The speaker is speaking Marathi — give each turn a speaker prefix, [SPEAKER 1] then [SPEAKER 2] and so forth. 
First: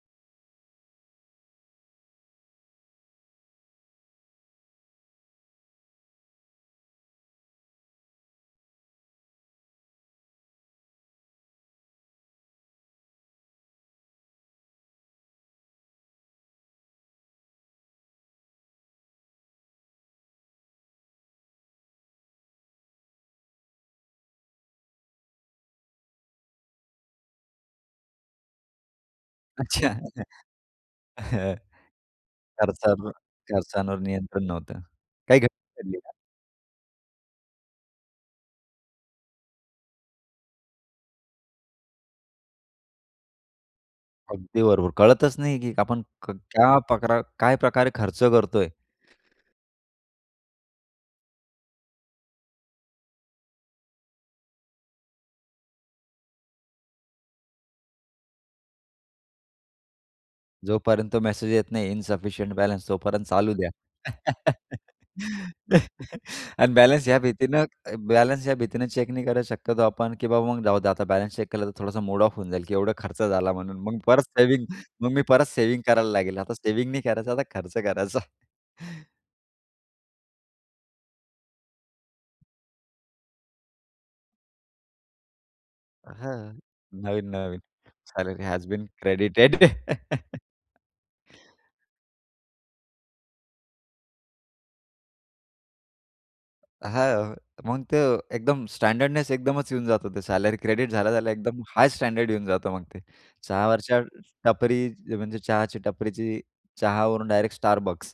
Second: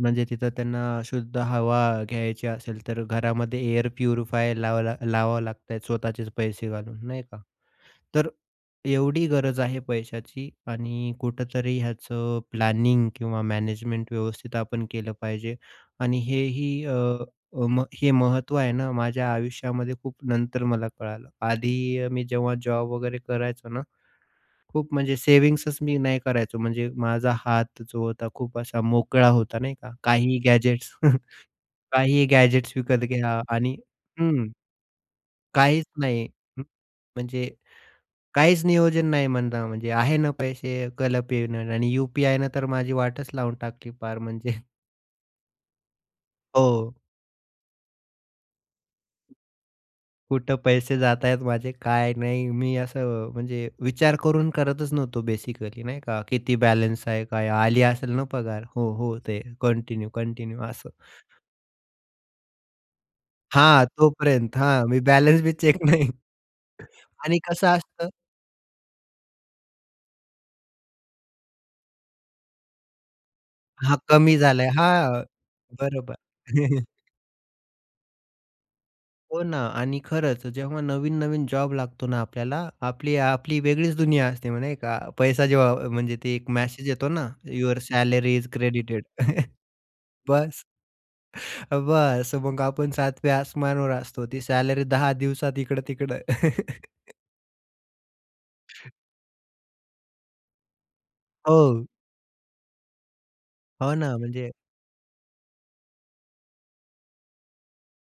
[SPEAKER 1] म्हणजे तिथं त्यांना शुद्ध हवा घ्यायची असेल तर घरामध्ये एअर प्युरिफायर लावला लावावं लागतंय. स्वतःचेच पैसे घालून, नाही का? तर एवढी गरज आहे पैशाची आणि कुठेतरी ह्याचं प्लॅनिंग किंवा मॅनेजमेंट व्यवस्थित आपण केलं पाहिजे आणि हे ही अ, अ, मग हे महत्त्व आहे ना, माझ्या आयुष्यामध्ये खूप नंतर मला कळालं. आधी अ, मी जेव्हा जॉब वगैरे करायचो ना, खूप म्हणजे सेव्हिंग्सच मी नाही करायचो. म्हणजे माझा हात जो होता खूप असा मोकळा होता नाही
[SPEAKER 2] अच्छा.
[SPEAKER 1] का?
[SPEAKER 2] हं,
[SPEAKER 1] काहीही गॅजेट्स,
[SPEAKER 2] हं.
[SPEAKER 1] काहीही गॅजेट्स विकत
[SPEAKER 2] खर्चावर
[SPEAKER 1] घ्या, आणि
[SPEAKER 2] खर्चांवर नियंत्रण
[SPEAKER 1] हं,
[SPEAKER 2] नव्हतं. काही घटना
[SPEAKER 1] काहीच
[SPEAKER 2] घडलीये का?
[SPEAKER 1] नाही. म्हणजे काहीच नियोजन नाही म्हणता म्हणजे आहे ना पैसे? केलं पेमेंट आणि यू-पी-आयनं तर माझी वाटच लावून टाकली पार
[SPEAKER 2] अगदी
[SPEAKER 1] म्हणजे.
[SPEAKER 2] बरोबर. कळतंच नाही की आपण क क्या
[SPEAKER 1] हो.
[SPEAKER 2] प्रक काय प्रकारे खर्च करतोय?
[SPEAKER 1] कुठे पैसे जातायत माझे काय नाही. मी असं म्हणजे विचार करून करतच नव्हतो बेसिकली, नाही का? किती बॅलन्स आहे? काय आली असेल ना पगार? हो हो. ते कंटिन्यू, कंटिन्यू असं.
[SPEAKER 2] जोपर्यंत तो मेसेज येत नाही इन्सफिशियंट बॅलन्स, तोपर्यंत चालू द्या
[SPEAKER 1] हां तोपर्यंत हां, मी बॅलन्स बी चेक नाही
[SPEAKER 2] आणि बॅलन्स ह्या
[SPEAKER 1] आणि
[SPEAKER 2] भीतीनं
[SPEAKER 1] कसं असतं?
[SPEAKER 2] बॅलन्स ह्या भीतीनं चेक नाही करत शक्यतो आपण की बाबा मग जाऊ दे आता बॅलन्स चेक केला तर थोडासा मूड ऑफ होऊन जाईल, की एवढा खर्च झाला म्हणून.
[SPEAKER 1] हां.
[SPEAKER 2] मग परत
[SPEAKER 1] कमी
[SPEAKER 2] सेव्हिंग
[SPEAKER 1] झालाय
[SPEAKER 2] मग मी
[SPEAKER 1] हां.
[SPEAKER 2] परत सेव्हिंग करायला
[SPEAKER 1] बरोबर.
[SPEAKER 2] लागेल. आता सेव्हिंग नाही करायचा आता खर्च करायचा.
[SPEAKER 1] हो ना, आणि खरंच जेव्हा नवीन-नवीन जॉब लागतो ना, आपल्याला, आपली-आपली वेगळीच दुनिया असते मग, नाही का? पैसा जेव्हा म्हणजे ते
[SPEAKER 2] हां.
[SPEAKER 1] एक मेसेज येतो ना,
[SPEAKER 2] नवीन-नवीन.
[SPEAKER 1] Your salary
[SPEAKER 2] salary
[SPEAKER 1] is
[SPEAKER 2] has been
[SPEAKER 1] credited
[SPEAKER 2] credited.
[SPEAKER 1] बस. बस मग आपण सातव्या आसमानावर असतो. ती सॅलरी 10 दिवसात इकडं-तिकडं.
[SPEAKER 2] हां. मग तर एकदम स्टँडर्डनेस एकदमच येऊन जातो ते सॅलरी क्रेडिट झाल्या-झाल्या एकदम
[SPEAKER 1] हो.
[SPEAKER 2] हाय स्टँडर्ड येऊन जातो मग ते.
[SPEAKER 1] हो
[SPEAKER 2] चहावरच्या
[SPEAKER 1] ना. म्हणजे
[SPEAKER 2] टपरी म्हणजे चहाची टपरीची चहावरून डायरेक्ट Starbucks.